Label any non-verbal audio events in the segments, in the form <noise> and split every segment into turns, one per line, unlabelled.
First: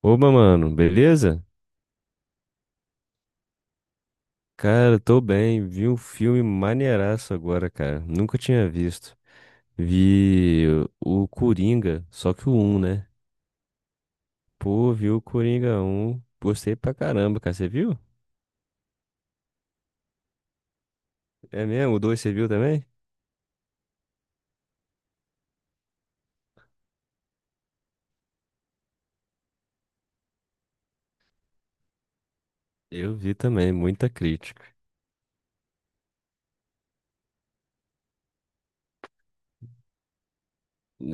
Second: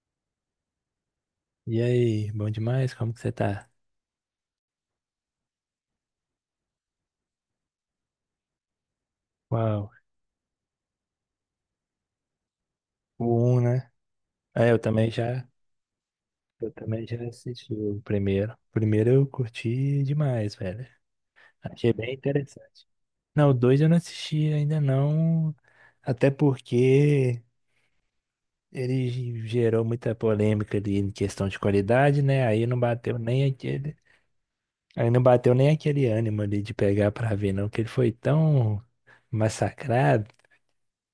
Oba, mano, beleza?
E aí, bom demais? Como que você tá?
Cara, tô bem. Vi um filme maneiraço agora, cara. Nunca tinha visto.
Uau,
Vi o Coringa, só que o um, né?
o um, né? É,
Pô, vi o Coringa um.
eu
Gostei pra
também já
caramba, cara. Você
assisti
viu?
o primeiro. O primeiro eu curti demais, velho.
É
Achei
mesmo? O
bem
2 você viu também?
interessante. Não, o 2 eu não assisti ainda não, até porque ele gerou muita polêmica ali em questão de qualidade, né?
Eu vi também, muita crítica.
Aí não bateu nem aquele ânimo ali de pegar pra ver, não, que ele foi tão massacrado.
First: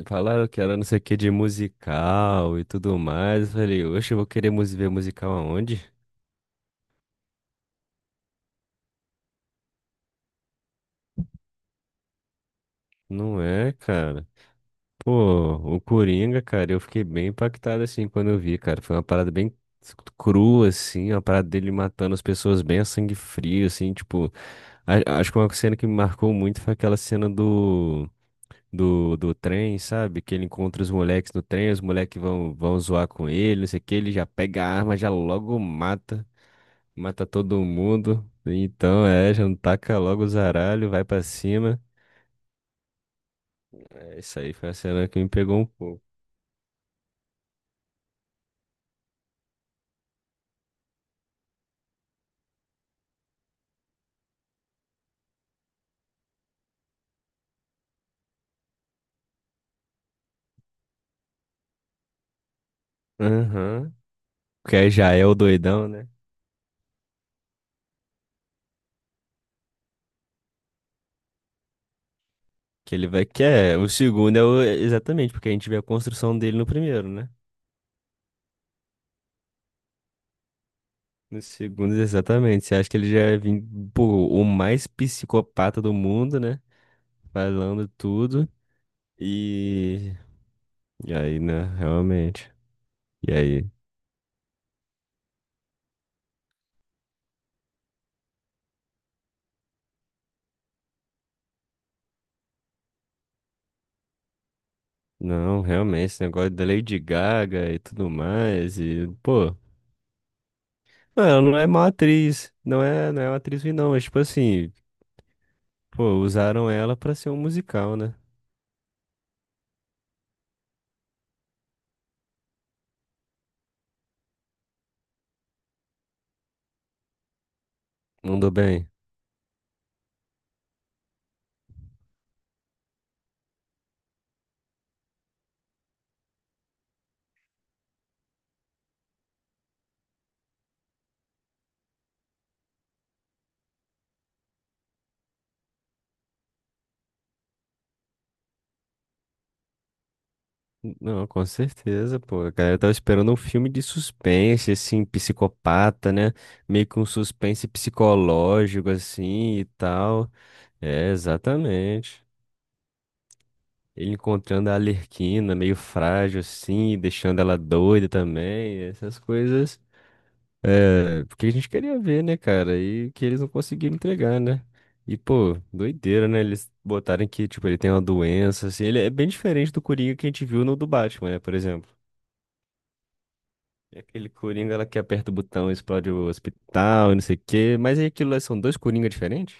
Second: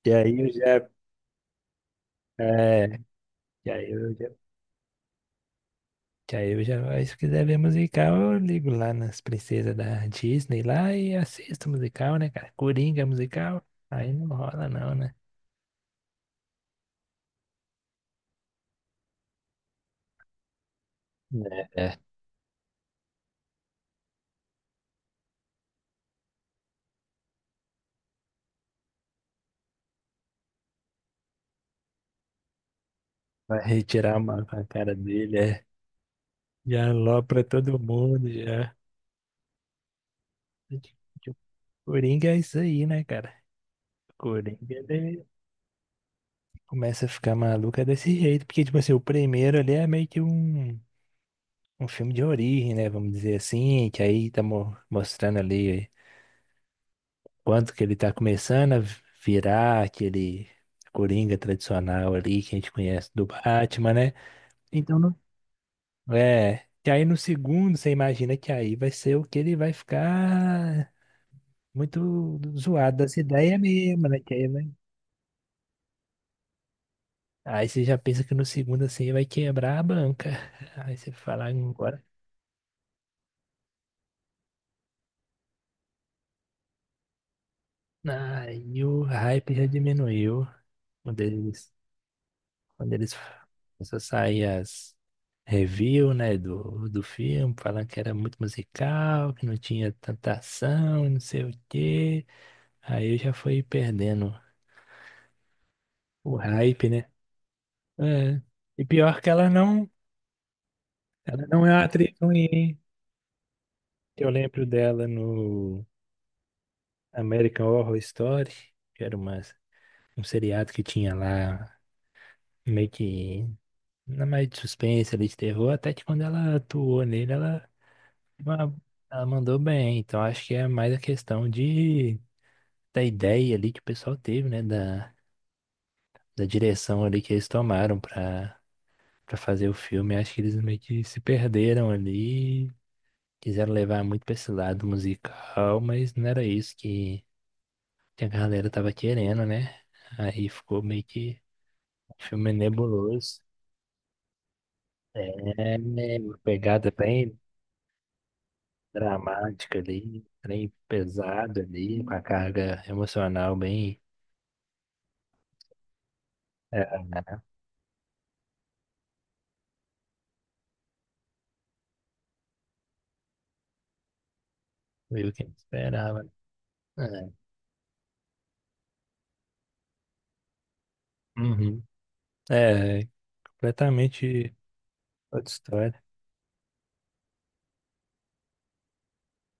E aí
Falaram
eu
que era não
já,
sei o que de musical e
é,
tudo mais. Eu
e
falei,
aí eu
oxe, eu vou
já
querer ver musical aonde?
Que aí eu já, aí se quiser ver musical, eu ligo lá nas princesas da Disney lá e assisto musical, né, cara? Coringa é
Não
musical,
é,
aí não
cara.
rola não, né?
Pô, o Coringa, cara, eu fiquei bem impactado assim quando eu vi, cara. Foi uma parada bem crua, assim, uma parada
É,
dele
é.
matando as pessoas bem a sangue frio, assim, tipo. Acho que uma cena que me marcou muito foi aquela cena do, do trem, sabe? Que ele encontra os moleques no trem, os moleques vão, vão zoar com
Vai
ele, não sei o que, ele
retirar
já
uma com a
pega a
cara
arma, já
dele,
logo
é.
mata,
Já
mata
alopra
todo
todo
mundo.
mundo, já.
Então, é, já não taca logo o zaralho, vai pra cima.
O Coringa é isso aí, né, cara? O
É, isso aí
Coringa,
foi a cena que
ele
me pegou um pouco.
começa a ficar maluca desse jeito, porque, tipo assim, o primeiro ali é meio que um filme de origem, né, vamos dizer assim, que aí tá mostrando ali quanto que ele tá começando a virar aquele Coringa tradicional ali que a gente conhece do Batman,
Aham.
né?
Que aí
Então,
já
não-
é o doidão, né?
é. E aí no segundo, você imagina que aí vai ser o que ele vai ficar muito
Que
zoado
ele
das
vai. Que
ideias
é. O
mesmo, né?
segundo é o. Exatamente, porque a gente vê a construção dele no primeiro, né?
Aí você já pensa que no segundo assim vai quebrar a banca. Aí você
No
fala
segundo,
agora.
exatamente. Você acha que ele já é pô, o mais psicopata do mundo, né? Falando tudo.
Aí o hype já
E.
diminuiu. Um
E aí, né?
deles
Realmente.
Quando eles
E aí?
começou a sair as review, né, do filme, falando que era muito musical, que não tinha tanta ação, não sei o quê. Aí eu já fui perdendo
Não, realmente, esse
o
negócio da
hype,
Lady
né?
Gaga e tudo
É.
mais.
E
E,
pior que
pô. Não, ela
ela
não
não
é
é uma
má
atriz ruim,
atriz.
hein?
Não é, não é uma atriz ruim, não. Mas, tipo
Eu lembro
assim,
dela no
pô, usaram ela pra ser um
American
musical,
Horror
né?
Story, que era um seriado que tinha lá meio que na mais de suspense ali de terror, até que quando ela atuou nele, ela...
Mandou
Mas
bem.
ela mandou bem, então acho que é mais a questão de da ideia ali que o pessoal teve, né? Da direção ali que eles tomaram pra fazer o filme. Acho que eles meio que se perderam ali, quiseram levar muito pra esse lado musical, mas não era isso que a galera tava querendo, né? Aí ficou meio
Não,
que
com certeza,
um
pô. A
filme
galera tava esperando um
nebuloso.
filme de suspense, assim,
É,
psicopata,
né,
né?
uma
Meio
pegada
que um
bem
suspense psicológico, assim, e
dramática ali,
tal.
bem
É,
pesado ali, com a
exatamente.
carga emocional bem.
Ele encontrando a Arlequina, meio frágil, assim,
É,
deixando ela doida também. Essas coisas. É, porque a gente queria ver, né, cara? E que eles não conseguiram entregar, né? E,
viu quem
pô,
esperava.
doideira, né? Eles botarem
É.
que, tipo, ele tem uma doença, assim. Ele é bem diferente do Coringa que a gente viu no do Batman, né, por
Uhum.
exemplo.
É,
E aquele
completamente
Coringa lá que aperta o
outra
botão e
história.
explode o hospital, e não sei o quê. Mas aí aquilo lá são dois Coringa diferentes?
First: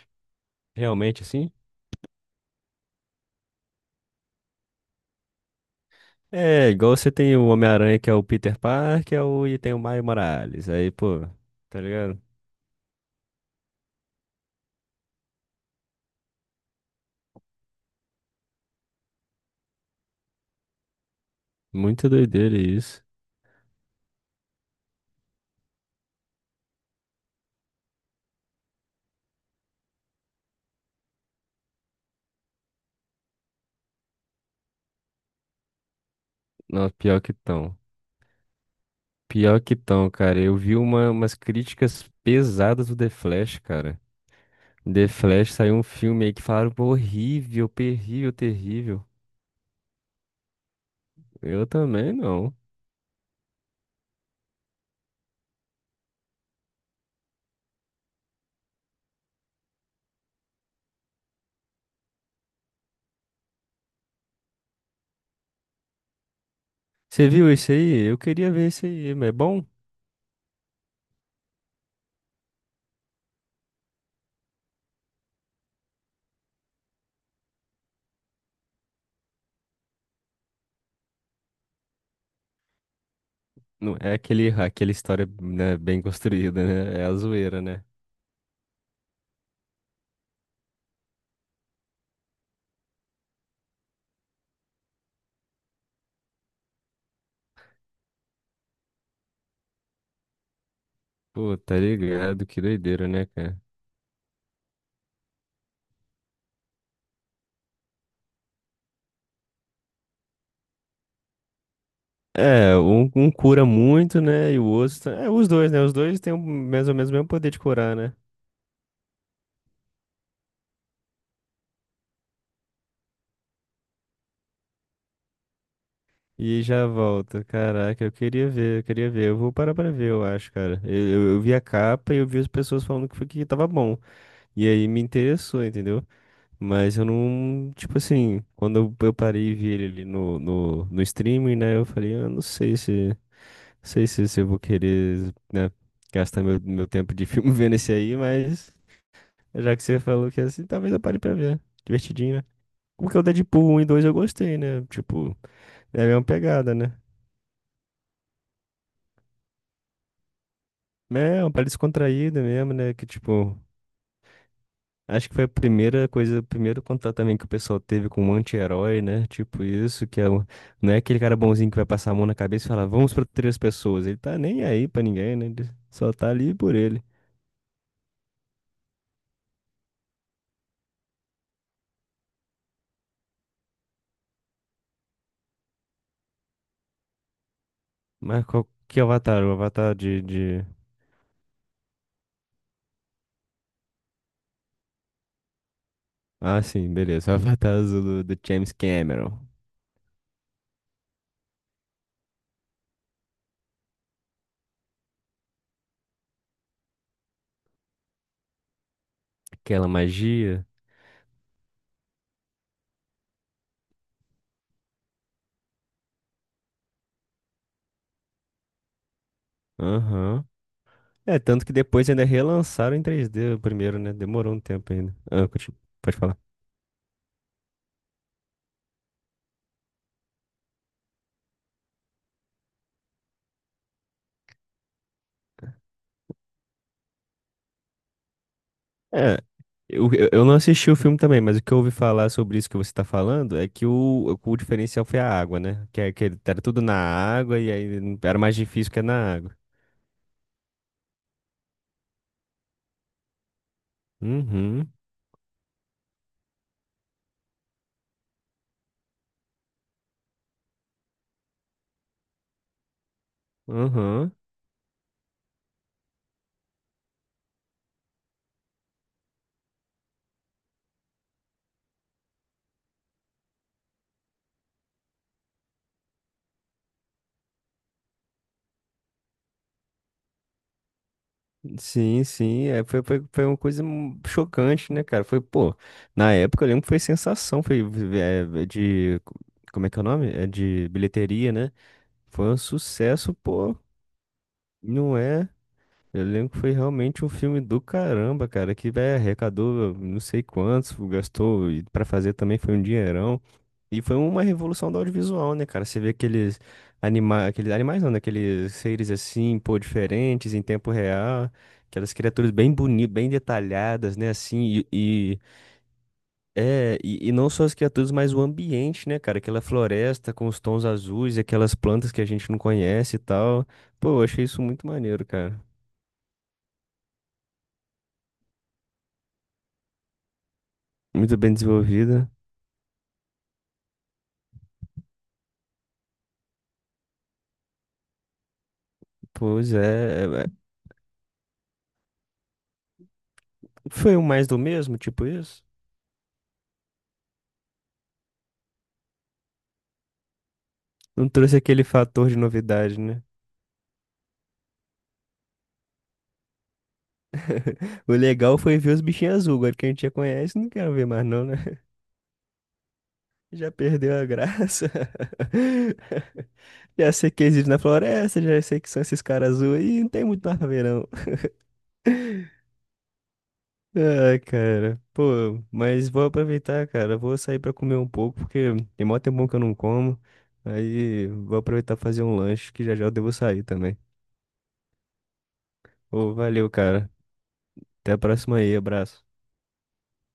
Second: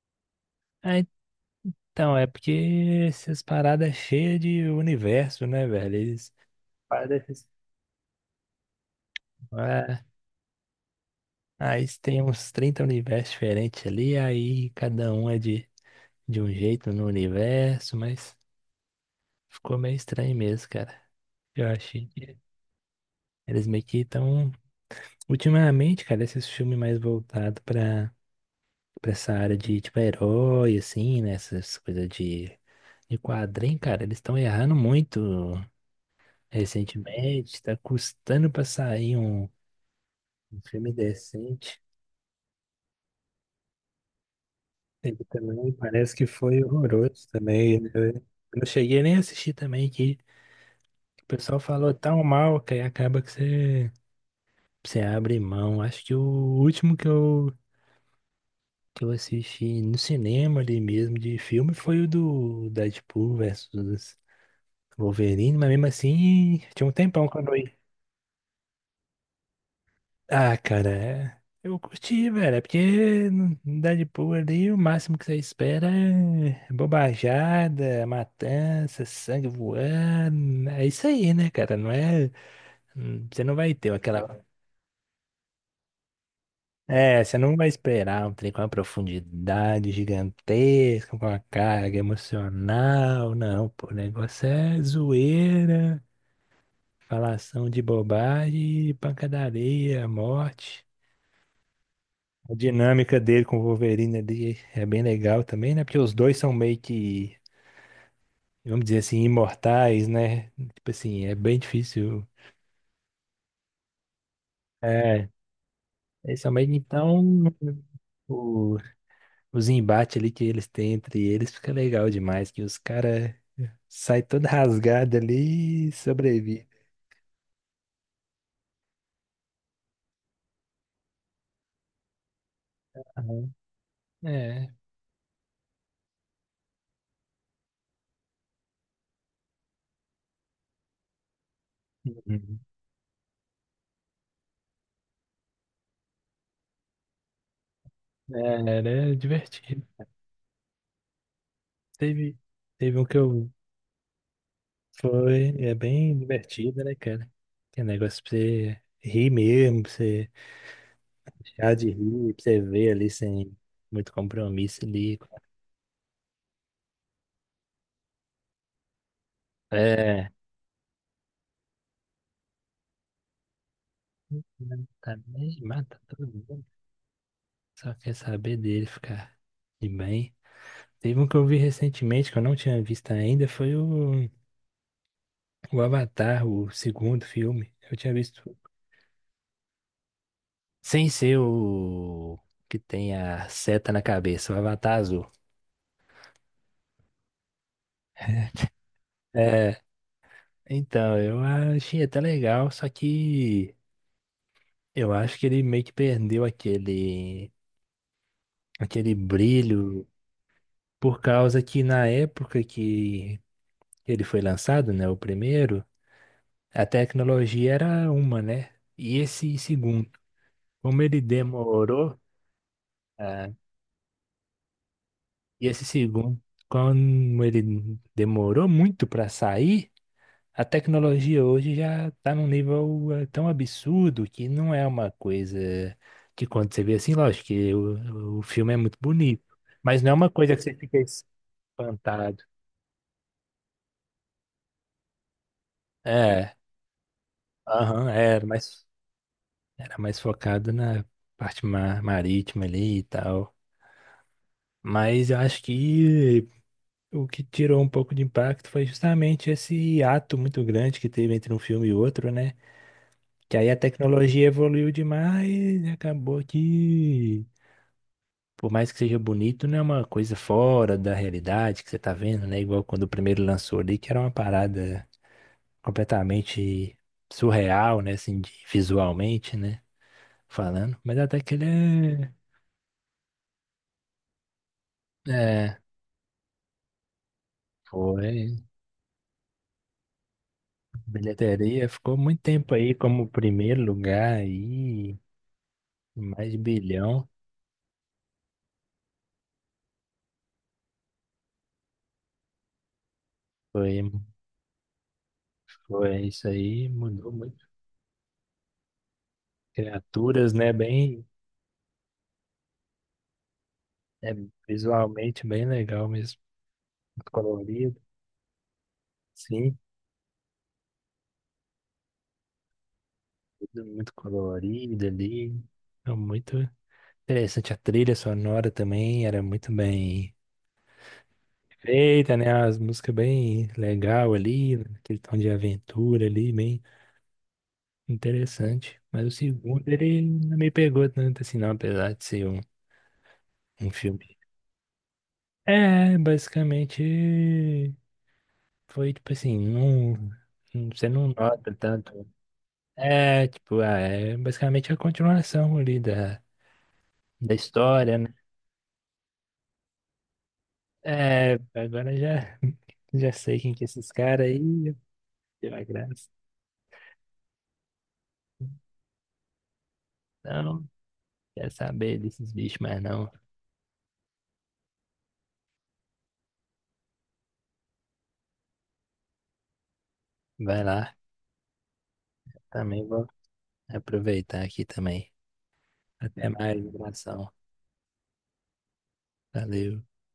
Ah,
Realmente, assim?
então, é porque essas paradas cheias de universo, né, velho? Eles
É, igual você
paradas
tem
esses
o Homem-Aranha, que é o Peter Parker, é o... e tem o
é,
Maio Morales. Aí, pô, tá
aí tem
ligado?
uns trinta universos diferentes ali, aí cada um é de um jeito no universo, mas ficou meio estranho mesmo, cara. Eu achei
Muito
que
doideira isso.
eles meio que estão. Ultimamente, cara, esses filmes mais voltados pra essa área de, tipo, herói, assim, né? Essas coisas de quadrinho, cara, eles estão errando muito
Não, pior que
recentemente, tá
tão.
custando pra sair
Pior que tão, cara. Eu
um
vi
filme
uma, umas
decente.
críticas pesadas do The Flash, cara. The
Ele
Flash
também
saiu um
parece que
filme aí que
foi
falaram, pô,
horroroso
horrível,
também. Eu
terrível,
eu não cheguei
terrível.
nem a assistir também, que o pessoal
Eu
falou
também
tão
não.
mal que aí acaba que você abre mão. Acho que o último que eu assisti no cinema ali mesmo de filme foi o do Deadpool versus Wolverine, mas mesmo assim tinha um tempão
Você viu
quando eu...
isso aí? Eu queria ver isso aí, mas é bom?
Ah, cara, eu curti, velho. É porque no Deadpool ali o máximo que você espera é bobajada, matança, sangue voando. É isso aí, né, cara? Não é. Você não vai ter
Não é
aquela.
aquele, aquela história, né, bem construída, né? É a
É, você não
zoeira,
vai
né?
esperar um trem com uma profundidade gigantesca, com uma carga emocional, não, pô. O negócio é zoeira, falação de bobagem, pancadaria, morte.
Pô, tá ligado?
A
Que doideira,
dinâmica
né,
dele com
cara?
o Wolverine ali é bem legal também, né? Porque os dois são meio que, vamos dizer assim, imortais, né? Tipo assim, é bem difícil.
É, um cura muito, né? E o outro.
É,
É, os dois, né? Os dois têm o
eles são meio.
mais ou menos o
Então,
mesmo poder de curar, né?
o, os embates ali que eles têm entre eles fica legal demais, que os caras saem todo rasgado ali e
E
sobrevivem.
já volta. Caraca, eu queria ver, eu queria ver. Eu vou parar pra ver, eu acho, cara. Eu vi a capa e eu vi as pessoas falando que, foi, que
Aham.
tava bom. E
É.
aí me interessou, entendeu? Mas eu não. Tipo assim, quando eu parei e vi ele ali no, no streaming, né? Eu falei, eu não
Uhum.
sei se. Sei se, se eu vou querer, né, gastar meu, meu tempo de filme <laughs> vendo esse aí,
É,
mas
era
já que
divertido.
você falou que é assim, talvez eu pare pra ver.
Teve,
Divertidinho, né?
teve um que
Porque o
eu...
Deadpool um e 2 eu gostei, né? Tipo,
Foi, é
é a
bem
mesma pegada,
divertida, né,
né?
cara? Que é negócio pra você rir mesmo, pra você
É uma parada
deixar de rir, pra
descontraída
você
mesmo,
ver
né? Que
ali sem
tipo,
muito compromisso ali.
acho que foi a primeira coisa, o primeiro contato também que o pessoal teve com um anti-herói, né? Tipo isso, que é,
É,
não é aquele cara bonzinho que vai passar a mão na cabeça e falar, vamos proteger as pessoas. Ele tá nem aí pra
tá
ninguém, né?
bem,
Ele
mata
só
todo
tá ali
mundo.
por ele.
Só quer saber dele ficar de bem. Teve um que eu vi recentemente, que eu não tinha visto ainda, foi o Avatar, o segundo filme. Eu tinha visto
Mas qual que é o Avatar? O Avatar de
sem ser o que tem a seta na cabeça, o Avatar azul.
Ah, sim, beleza. <laughs> O Avatar Azul do, do James Cameron.
É então, eu achei até legal, só que eu acho que ele meio que perdeu aquele
Aquela
brilho
magia.
por causa que na época que ele foi lançado, né, o primeiro, a tecnologia era uma, né? E esse segundo,
Aham.
como ele
É, tanto que depois
demorou,
ainda relançaram em
ah,
3D o primeiro, né? Demorou um tempo ainda. Ah,
e esse
pode falar.
segundo, como ele demorou muito para sair, a tecnologia hoje já está num nível tão absurdo que não é uma coisa que quando você vê assim, lógico que o filme é muito
É,
bonito, mas
eu,
não é uma
eu eu não
coisa que você
assisti o
fica
filme também, mas o que eu ouvi falar
espantado.
sobre isso que você tá falando é que o diferencial foi a água, né? Que, que
É,
era tudo na água e aí
aham,
era mais difícil que é na água.
era mais focado na parte marítima ali e tal.
Uhum,
Mas eu acho que o que tirou um pouco de impacto foi justamente esse ato muito grande que teve entre um filme e outro, né? Que aí a
uhum.
tecnologia evoluiu demais e acabou que por mais que seja bonito, não é uma coisa fora da realidade que você tá vendo, né? Igual quando o primeiro lançou ali, que era uma parada completamente surreal, né? Assim, de- visualmente, né? Falando. Mas até que
Sim,
ele
sim, é, foi, foi, foi uma coisa chocante, né, cara?
é.
Foi, pô,
É,
na época eu lembro que foi sensação, foi
foi.
é, é de, como é que é o nome? É de bilheteria, né?
Bilheteria ficou muito
Foi um
tempo aí como
sucesso, pô,
primeiro lugar aí,
não é? Eu lembro
mais de
que foi realmente
bilhão.
um filme do caramba, cara, que, velho, arrecadou não sei quantos, gastou, e pra fazer também foi um dinheirão.
Foi,
E foi uma revolução do audiovisual, né, cara? Você vê
foi isso
aqueles
aí, mudou muito.
aqueles animais não, né? Aqueles seres assim, pô,
Criaturas,
diferentes em
né?
tempo
Bem,
real, aquelas criaturas bem bonitas, bem detalhadas, né,
é,
assim,
visualmente bem legal mesmo.
é, e não só as
Colorido.
criaturas, mas o ambiente, né, cara? Aquela
Sim,
floresta com os tons azuis e aquelas plantas que a gente não conhece e tal.
tudo
Pô,
muito
eu achei isso muito
colorido
maneiro,
ali.
cara.
É muito interessante. A trilha sonora também era muito bem
Muito bem desenvolvida.
feita, né? As músicas bem legal ali, aquele tom de aventura ali, bem interessante. Mas o
Pois
segundo, ele
é, é,
não
é.
me pegou tanto assim, não, apesar de ser um
Foi o
filme.
mais do mesmo, tipo isso?
É, basicamente foi tipo assim, não- você não
Não trouxe
nota
aquele
tanto.
fator de novidade, né?
É, tipo, ah, é basicamente a continuação ali da história,
<laughs> O
né?
legal foi ver os bichinhos azul. Agora que a gente já conhece, não quero ver mais não,
É,
né? <laughs>
agora já, <laughs> já sei
Já
quem que é esses
perdeu a
caras
graça.
aí. Tira a graça.
<laughs> Já sei que existe na floresta, já sei que são esses caras azuis. Aí, não tem muito mais pra ver
Não,
não.
quer saber desses bichos, mas não.
Ai, cara. Pô, mas vou aproveitar, cara. Vou sair pra comer um pouco, porque tem mó tempo que eu não como.
Vai lá.
Aí vou aproveitar pra fazer um lanche, que já
Também
já eu
vou
devo sair também.
aproveitar aqui também.
Ô,
Até
valeu,
mais,
cara.
abração.
Até a próxima aí, abraço.
Valeu.